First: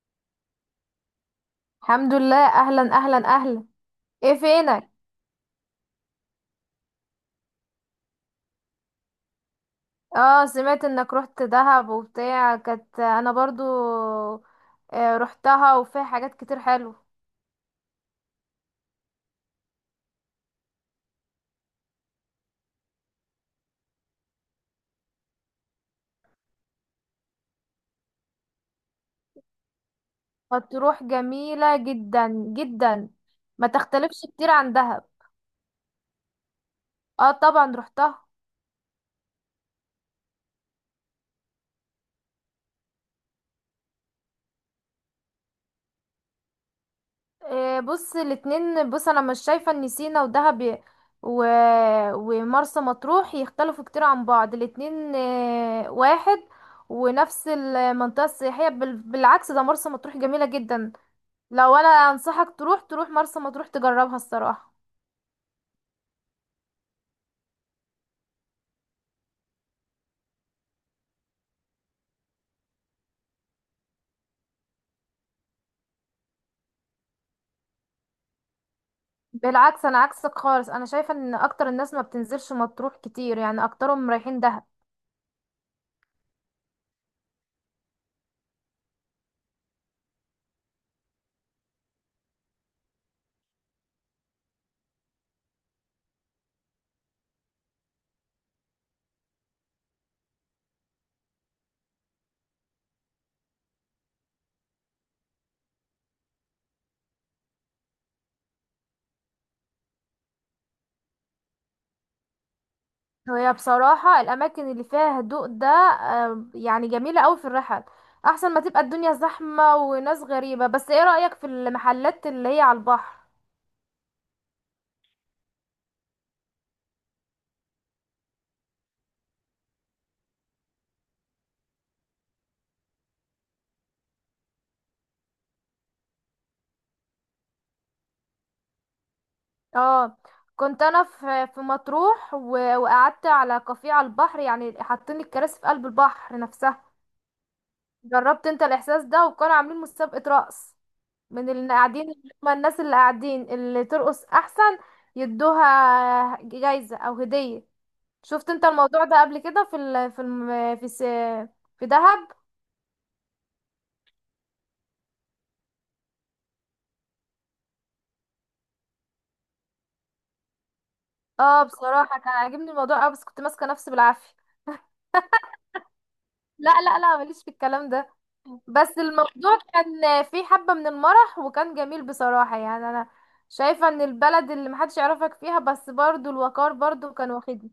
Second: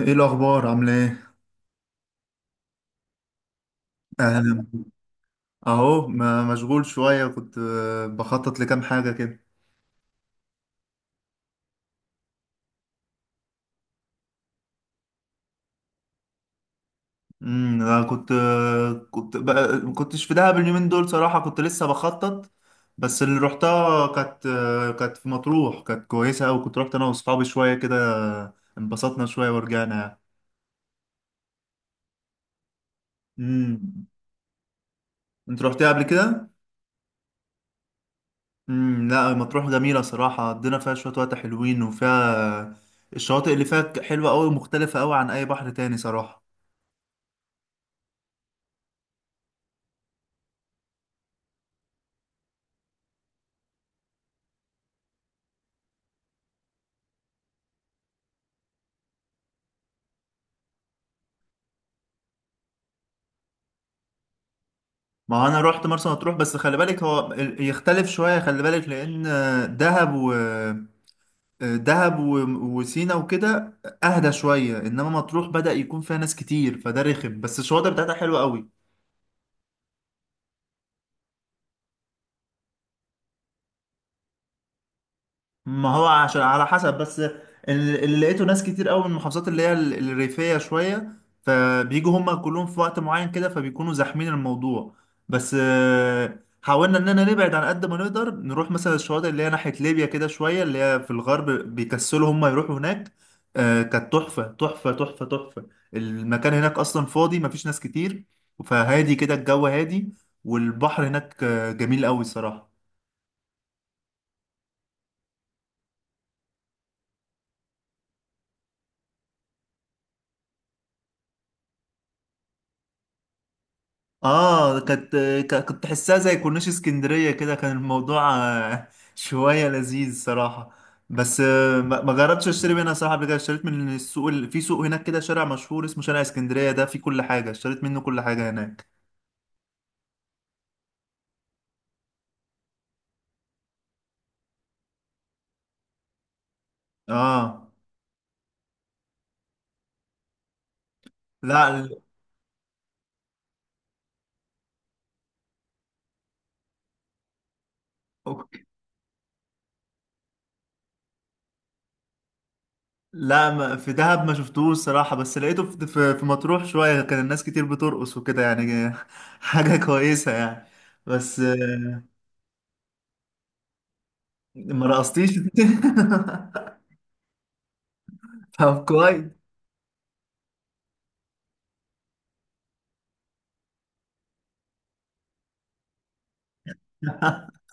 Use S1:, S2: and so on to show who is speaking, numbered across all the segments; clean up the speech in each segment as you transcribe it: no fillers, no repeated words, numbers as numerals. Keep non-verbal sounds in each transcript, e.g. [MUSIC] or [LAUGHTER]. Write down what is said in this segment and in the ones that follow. S1: ايه الاخبار، عامله ايه؟
S2: الحمد لله، اهلا اهلا اهلا. ايه
S1: اهلا.
S2: فينك؟
S1: اهو مشغول شويه. كنت بخطط لكام حاجه كده.
S2: اه سمعت انك رحت دهب وبتاع، كانت انا برضو. رحتها وفيها حاجات كتير حلوه.
S1: انا كنت بقى ما كنتش في دهب اليومين دول، صراحه كنت لسه بخطط. بس اللي روحتها كانت في مطروح. كانت كويسه قوي. كنت رحت انا واصحابي شويه كده، انبسطنا شويه ورجعنا يعني.
S2: مطروح جميله جدا جدا. ما
S1: امم
S2: تختلفش كتير عن دهب.
S1: انت رحتها قبل كده؟
S2: اه طبعا رحتها.
S1: لا، مطروح جميله صراحه. قضينا فيها شويه وقت حلوين، وفيها الشواطئ اللي فيها حلوه قوي ومختلفه قوي عن اي بحر تاني صراحه.
S2: بص الاتنين، بص انا مش شايفه ان سينا ودهب ي- و... ومرسى مطروح يختلفوا كتير عن بعض. الاتنين واحد ونفس المنطقة السياحية بالعكس، ده مرسى مطروح جميلة جدا. لو انا انصحك تروح، تروح مرسى مطروح تجربها الصراحه.
S1: ما هو انا رحت مرسى مطروح، بس خلي بالك هو يختلف شويه، خلي بالك لان دهب و دهب و- وسينا وكده. اهدى شويه، انما مطروح بدأ يكون فيها ناس كتير فده رخم، بس الشواطئ بتاعتها حلوه قوي.
S2: بالعكس، انا عكسك خالص، انا شايفه ان اكتر الناس ما بتنزلش مطروح كتير، يعني اكترهم رايحين دهب.
S1: ما هو عشان على حسب بس. اللي لقيته ناس كتير قوي من المحافظات اللي هي الريفية شوية، فبيجوا هما كلهم في وقت معين كده، فبيكونوا زاحمين الموضوع. بس حاولنا اننا نبعد عن قد ما نقدر. نروح مثلا الشواطئ اللي هي ناحية ليبيا كده شوية، اللي هي في الغرب بيكسلوا هما يروحوا هناك. كانت تحفة تحفة تحفة تحفة. المكان هناك أصلا فاضي، مفيش ناس كتير. فهادي كده، الجو هادي. والبحر هناك جميل قوي الصراحة.
S2: وهي بصراحه الاماكن اللي فيها هدوء ده يعني جميله قوي في الرحل. احسن ما تبقى الدنيا زحمه وناس غريبه. بس ايه رايك في المحلات اللي هي على البحر؟
S1: اه، كانت. كنت تحسها زي كورنيش اسكندرية كده. كان الموضوع [LAUGHS] شوية لذيذ صراحة. بس ما جربتش اشتري منها صراحة. قبل كده اشتريت من السوق في سوق هناك كده، شارع مشهور اسمه شارع اسكندرية، ده فيه كل حاجة. اشتريت منه كل حاجة هناك.
S2: اه كنت انا في مطروح و وقعدت على كافيه على البحر، يعني حاطين الكراسي في قلب البحر نفسها.
S1: اه.
S2: جربت انت الاحساس ده؟ وكانوا عاملين مسابقه رقص من
S1: لا.
S2: اللي قاعدين، هما الناس اللي قاعدين اللي ترقص احسن يدوها جايزة او هدية. شفت
S1: أوكي.
S2: انت الموضوع ده قبل كده في ال... في الم... في س... في دهب؟
S1: لا، ما في دهب ما شفتوش صراحة. بس لقيته في مطروح شوية، كان الناس كتير بترقص وكده يعني. [LAUGHS] حاجة كويسة يعني. بس
S2: اه بصراحة كان عاجبني الموضوع اوي، بس كنت ماسكة نفسي بالعافية.
S1: ما رقصتيش؟
S2: لا، ماليش في الكلام ده.
S1: [LAUGHS] طب
S2: بس
S1: كويس.
S2: الموضوع كان فيه حبة من المرح وكان جميل بصراحة. يعني انا شايفة ان البلد اللي محدش يعرفك فيها، بس برضو الوقار برضو كان
S1: [LAUGHS]
S2: واخدني.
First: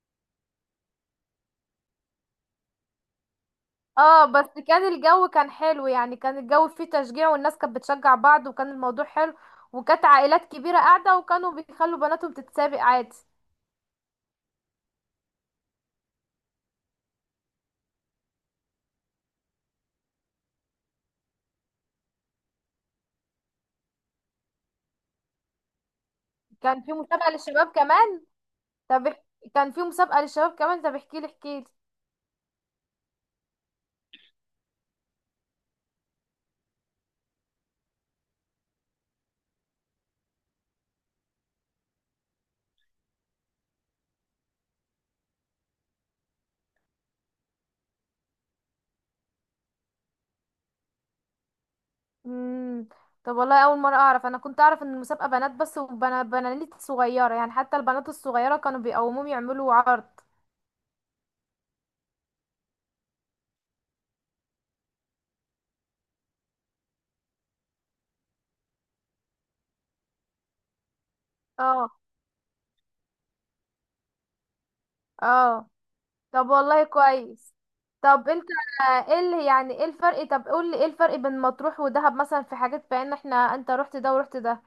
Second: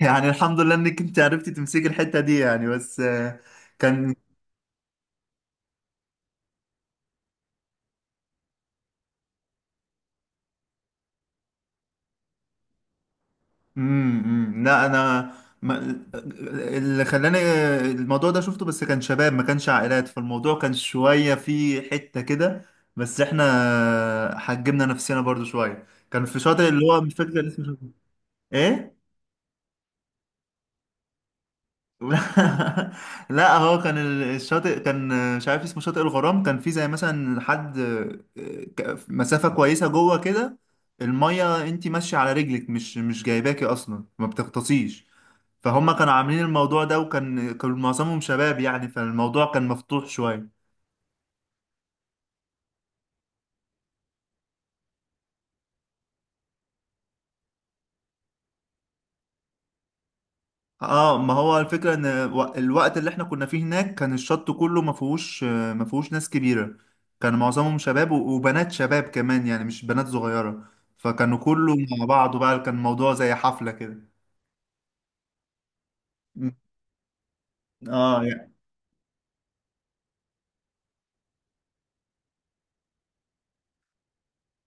S1: يعني الحمد لله انك انت عرفتي تمسكي الحتة دي يعني. بس كان.
S2: اه بس كان الجو كان حلو، يعني كان الجو فيه تشجيع والناس كانت بتشجع بعض وكان الموضوع حلو. وكانت عائلات كبيرة قاعدة وكانوا بيخلوا بناتهم تتسابق عادي.
S1: مم، مم. لا، انا. ما... اللي خلاني الموضوع ده شفته، بس كان شباب ما كانش عائلات، فالموضوع كان شوية فيه حتة كده. بس احنا حجمنا نفسنا برضو شوية. كان في شاطئ
S2: كان
S1: اللي
S2: في
S1: هو مش
S2: مسابقة
S1: فاكر اسمه
S2: للشباب
S1: شاطئ.
S2: كمان؟
S1: ايه؟
S2: طب اح- كان في مسابقة للشباب كمان، طب احكيلي احكيلي.
S1: [LAUGHS] لا، هو كان الشاطئ كان مش عارف اسمه شاطئ الغرام. كان فيه زي مثلا حد مسافة كويسة جوه كده. المية انتي ماشية على رجلك مش جايباكي اصلا، ما بتغطسيش. فهم كانوا عاملين الموضوع ده، وكان معظمهم شباب يعني، فالموضوع كان مفتوح شوية.
S2: امم، طب والله اول مرة اعرف، انا كنت اعرف ان المسابقة بنات بس، وبنات بنات صغيرة يعني، حتى البنات الصغيرة كانوا بيقوموهم يعملوا عرض.
S1: اه، ما هو الفكرة ان الوقت اللي احنا كنا فيه هناك كان الشط كله ما فيهوش ناس كبيرة. كان معظمهم شباب و- وبنات شباب كمان، يعني مش بنات صغيرة. فكانوا كله
S2: اه
S1: مع بعض بقى، كان الموضوع زي حفلة كده.
S2: اه، طب
S1: م.
S2: والله كويس.
S1: اه،
S2: طب انت
S1: يعني.
S2: ايه اللي، يعني ايه الفرق، طب قول لي ايه الفرق بين مطروح ودهب مثلا، في حاجات بان احنا انت رحت ده ورحت ده؟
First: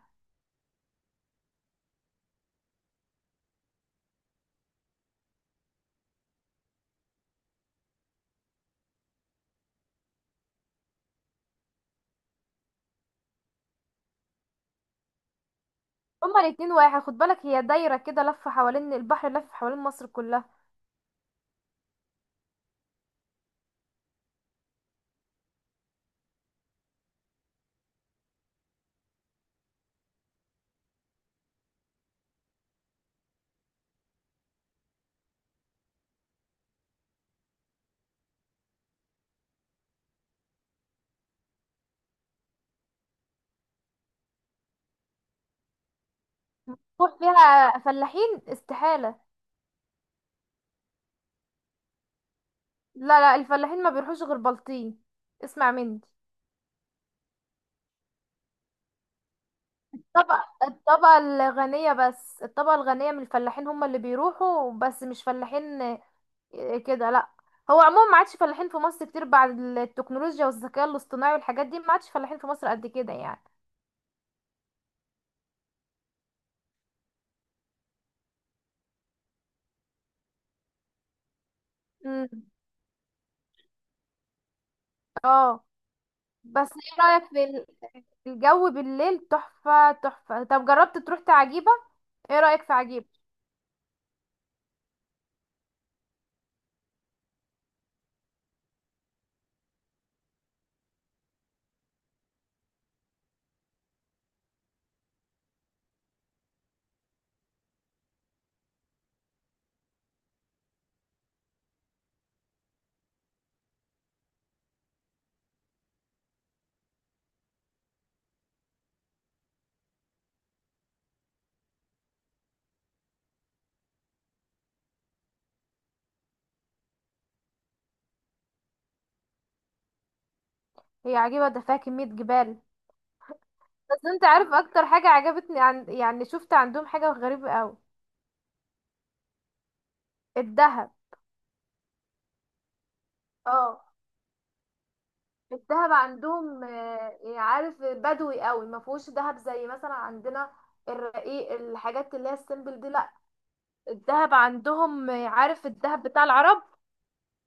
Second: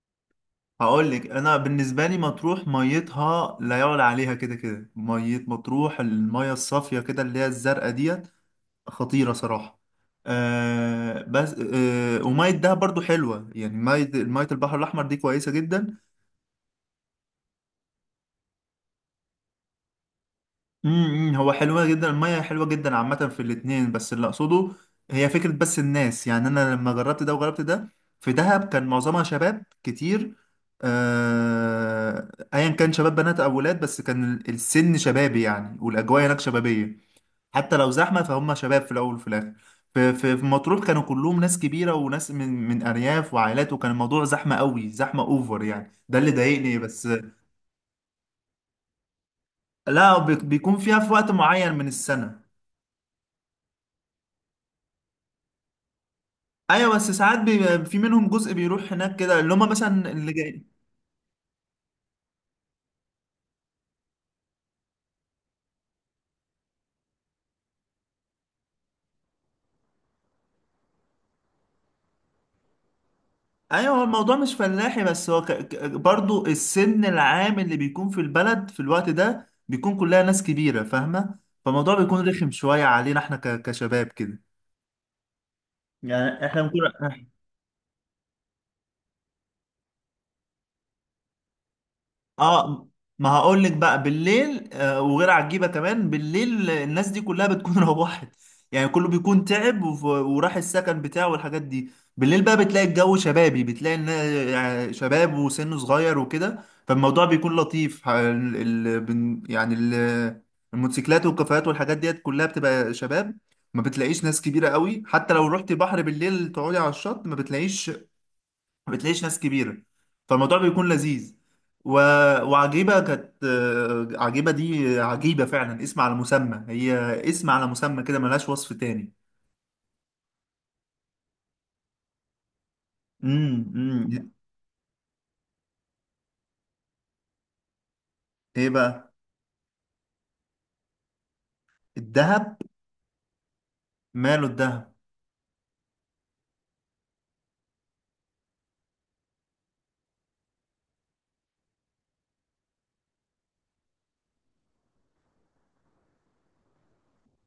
S1: هقول لك. انا بالنسبة لي مطروح ميتها لا يعلى عليها، كده كده مية مطروح، المية الصافية كده اللي هي الزرقاء ديت خطيرة صراحة. بس ومية دهب برضو حلوة، يعني مية البحر الأحمر دي كويسة جدا.
S2: هما الاتنين واحد، خد بالك هي دايرة كده لفة حوالين البحر، لف حوالين مصر كلها.
S1: هو حلوة جدا، المية حلوة جدا عامة في الاتنين، بس اللي أقصده هي فكرة بس. الناس يعني أنا لما جربت ده وجربت ده، في دهب كان معظمها شباب كتير. آه، أيا كان شباب بنات أو ولاد، بس كان السن شبابي يعني، والأجواء هناك شبابية. حتى لو زحمة، فهم شباب في الأول وفي الآخر. في مطروح كانوا كلهم ناس كبيرة وناس من أرياف وعائلات، وكان الموضوع زحمة قوي زحمة أوفر يعني. ده اللي ضايقني بس.
S2: مطروح فيها فلاحين؟ استحالة.
S1: لا، بيكون فيها في وقت معين من السنة.
S2: لا لا، الفلاحين ما بيروحوش غير بلطيم، اسمع مني.
S1: ايوه، بس ساعات بيبقى في منهم جزء بيروح هناك كده، اللي هم مثلا اللي
S2: الطبقة
S1: جاي.
S2: الطبقة الغنية بس، الطبقة الغنية من الفلاحين هم اللي بيروحوا، بس مش فلاحين كده لا. هو عموما ما عادش فلاحين في مصر كتير بعد التكنولوجيا والذكاء الاصطناعي والحاجات دي، ما عادش فلاحين في مصر قد كده يعني.
S1: ايوه، هو الموضوع مش فلاحي بس. هو برضو السن العام اللي بيكون في البلد في الوقت ده بيكون كلها ناس كبيرة فاهمة. فالموضوع
S2: مم.
S1: بيكون رخم شوية علينا احنا كشباب كده.
S2: اه،
S1: يعني احنا
S2: بس
S1: بنكون.
S2: ايه رأيك في الجو بالليل؟ تحفة تحفة. طب جربت تروح عجيبة؟ ايه رأيك في
S1: اه،
S2: عجيبة؟
S1: ما هقول لك بقى بالليل وغير عجيبه كمان، بالليل الناس دي كلها بتكون [LAUGHS] روحت. يعني كله بيكون تعب وف- وراح السكن بتاعه والحاجات دي. بالليل بقى بتلاقي الجو شبابي، بتلاقي يعني شباب وسنه صغير وكده. فالموضوع بيكون لطيف. يعني الموتوسيكلات والكافيهات والحاجات ديت كلها بتبقى شباب. ما بتلاقيش ناس كبيره قوي، حتى لو رحت بحر بالليل تقعدي على الشط ما بتلاقيش. ما بتلاقيش ناس كبيرة. فالموضوع بيكون لذيذ. و... وعجيبة. كانت آه، عجيبة دي عجيبة فعلا اسم على مسمى هي. اسم على مسمى كده، ملهاش وصف تاني.
S2: هي عجيبة ده فيها كمية جبال.
S1: امم،
S2: بس انت
S1: امم.
S2: عارف اكتر حاجة عجبتني عن، يعني شفت عندهم حاجة غريبة قوي؟
S1: ايه بقى؟
S2: الدهب.
S1: الذهب.
S2: اه،
S1: ماله الذهب؟
S2: الدهب عندهم يعني عارف، بدوي قوي، ما فيهوش دهب زي مثلا عندنا الرقيق، الحاجات اللي هي السيمبل دي لا. الدهب عندهم عارف الدهب بتاع العرب.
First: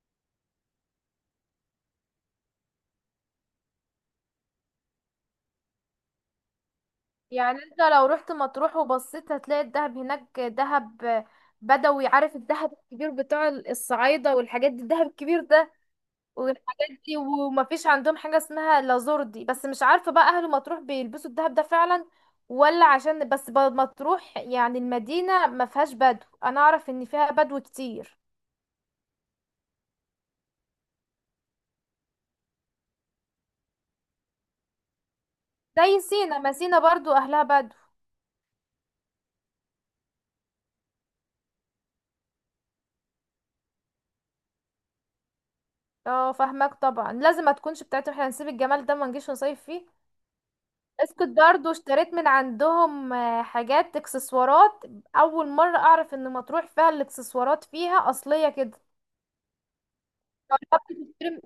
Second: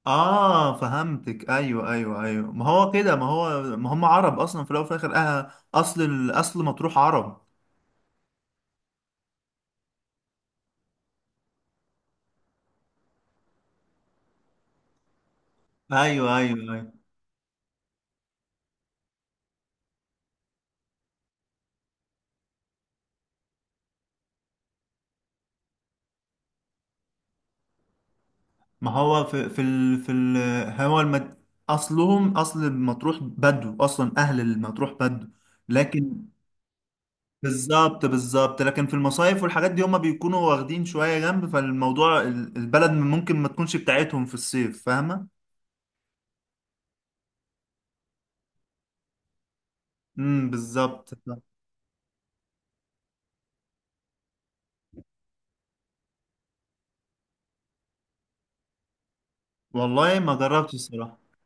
S1: اه، فهمتك، ايوه ايوه ايوه، ما هو كده، ما هو ما هم عرب اصلا في الاول وفي الاخر. اصل الاصل مطروح عرب.
S2: يعني انت لو رحت مطروح وبصيت هتلاقي الدهب هناك دهب بدوي، عارف الدهب الكبير بتاع الصعايدة والحاجات دي، الدهب الكبير ده
S1: ايوه ايوه
S2: والحاجات
S1: أيوة.
S2: دي. ومفيش عندهم حاجة اسمها لازوردي. بس مش عارفة بقى أهل مطروح بيلبسوا الدهب ده فعلا ولا عشان بس مطروح يعني، المدينة ما فيهاش بدو. أنا أعرف إن فيها بدو كتير
S1: ما هو في في ال... في ال... هو المد... اصلهم اصل مطروح بدو اصلا، اهل المطروح بدو.
S2: زي
S1: لكن.
S2: سينا، ما سينا برضو أهلها بدو.
S1: بالظبط بالظبط، لكن في المصايف والحاجات دي هما بيكونوا واخدين شوية جنب، فالموضوع البلد ممكن ما تكونش بتاعتهم في الصيف، فاهمة؟
S2: اه فاهمك طبعا، لازم ما تكونش بتاعتهم، احنا هنسيب الجمال ده ما نجيش نصيف فيه.
S1: بالظبط.
S2: اسكت، برضو اشتريت من عندهم حاجات اكسسوارات. اول مرة اعرف ان مطروح فيها الاكسسوارات فيها اصلية كده.
S1: والله، ما جربتش الصراحة.
S2: تشتري-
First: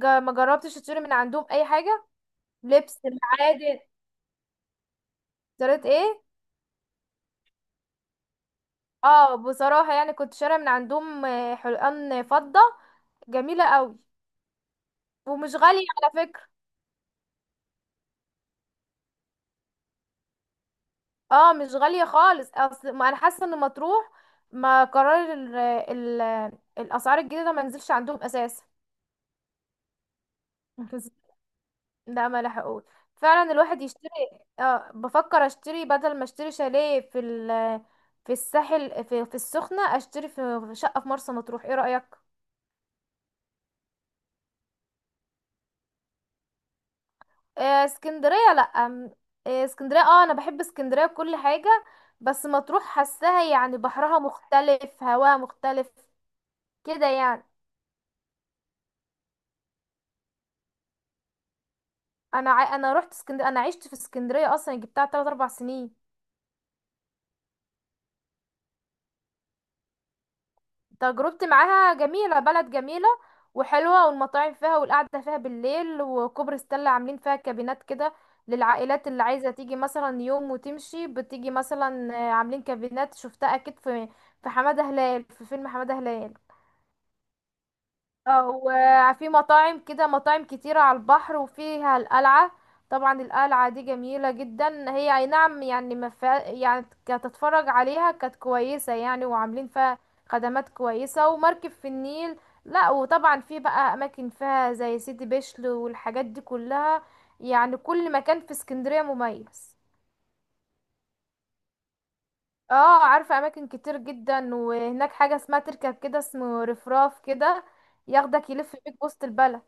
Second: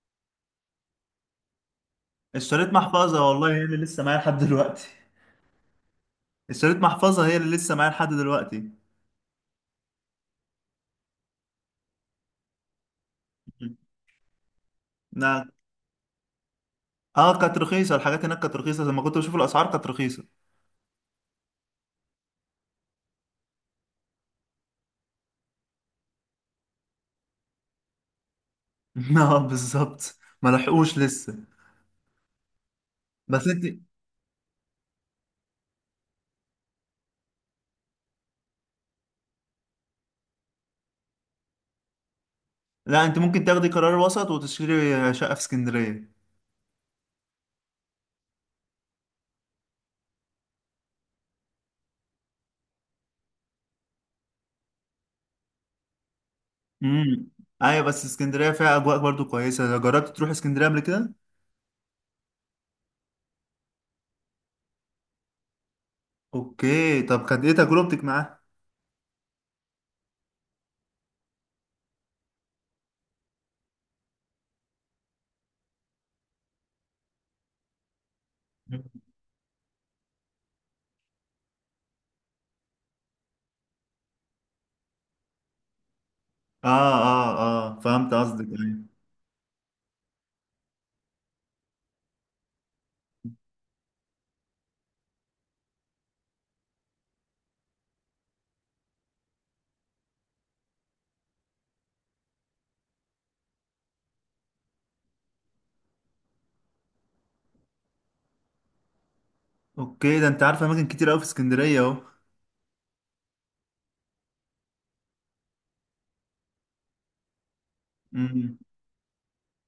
S2: ما جربتش تشتري من عندهم اي حاجة؟
S1: اشتريت
S2: لبس
S1: محفظة، والله هي اللي
S2: المعادن،
S1: لسه معايا لحد دلوقتي.
S2: اشتريت ايه؟
S1: اشتريت محفظة، هي اللي لسه معايا لحد دلوقتي.
S2: اه بصراحة يعني كنت شارية من عندهم حلقان فضة جميلة قوي.
S1: نعم؟
S2: ومش غالية على فكرة.
S1: اه، كانت رخيصة. الحاجات هناك كانت رخيصة، لما كنت بشوف الأسعار كانت رخيصة.
S2: اه مش غالية خالص، اصل ما انا حاسة ان مطروح ما قرار ال الاسعار الجديدة ما نزلش عندهم اساسا.
S1: [LAUGHS] اه بالظبط، ما لحقوش
S2: بس-
S1: لسه.
S2: لا ما لحقوش،
S1: بس
S2: فعلا
S1: انت.
S2: الواحد يشتري. اه بفكر اشتري بدل ما اشتري شاليه في ال في الساحل في السخنة، اشتري في شقة في مرسى مطروح، ايه رأيك؟
S1: لا، انت ممكن تاخدي قرار وسط وتشتري شقة في اسكندرية.
S2: آه، اسكندريه لا آم، آه، اسكندريه، اه انا بحب اسكندريه بكل حاجه. بس مطروح حاساها يعني بحرها مختلف، هواها مختلف كده
S1: امم
S2: يعني.
S1: ايوه، بس اسكندرية فيها اجواء برضو كويسة. جربت تروح اسكندرية قبل كده؟
S2: انا رحت اسكندريه، انا عشت في اسكندريه اصلا يعني، جبتها 3 4 سنين.
S1: اوكي، طب كانت ايه تجربتك معاها؟
S2: تجربتي معاها جميله، بلد جميله وحلوه، والمطاعم فيها والقعده فيها بالليل. وكوبري ستانلي عاملين فيها كابينات كده للعائلات اللي عايزه تيجي مثلا يوم وتمشي، بتيجي مثلا عاملين كابينات، شفتها اكيد في حماده هلال، في فيلم حماده هلال.
S1: اه اه اه، فهمت قصدك،
S2: او
S1: ايوه.
S2: في مطاعم كده، مطاعم كتيرة على البحر، وفيها القلعة. طبعا القلعة دي جميلة جدا، هي اي نعم يعني ما فيها يعني، كتتفرج عليها كانت كويسة يعني، وعاملين فيها خدمات كويسة. ومركب في النيل. لا وطبعا في بقى اماكن فيها زي سيدي بشر والحاجات دي كلها، يعني كل مكان في اسكندرية مميز.
S1: اوكي، ده انت عارفة اماكن كتير قوي في اسكندرية اهو.
S2: اه عارفة اماكن كتير جدا. وهناك حاجة اسمها تركب كده، اسمه رفراف كده، ياخدك
S1: امم
S2: يلف بيك وسط البلد.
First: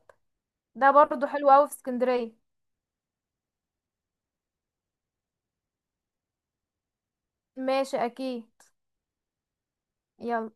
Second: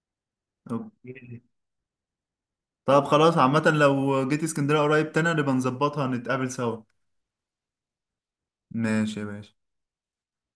S2: ده برضو
S1: اوكي،
S2: حلو قوي في اسكندرية.
S1: طب خلاص، عامة لو جيت اسكندرية قريب تاني نبقى نظبطها نتقابل سوا.
S2: ماشي اكيد.
S1: ماشي يا باشا.
S2: يلا.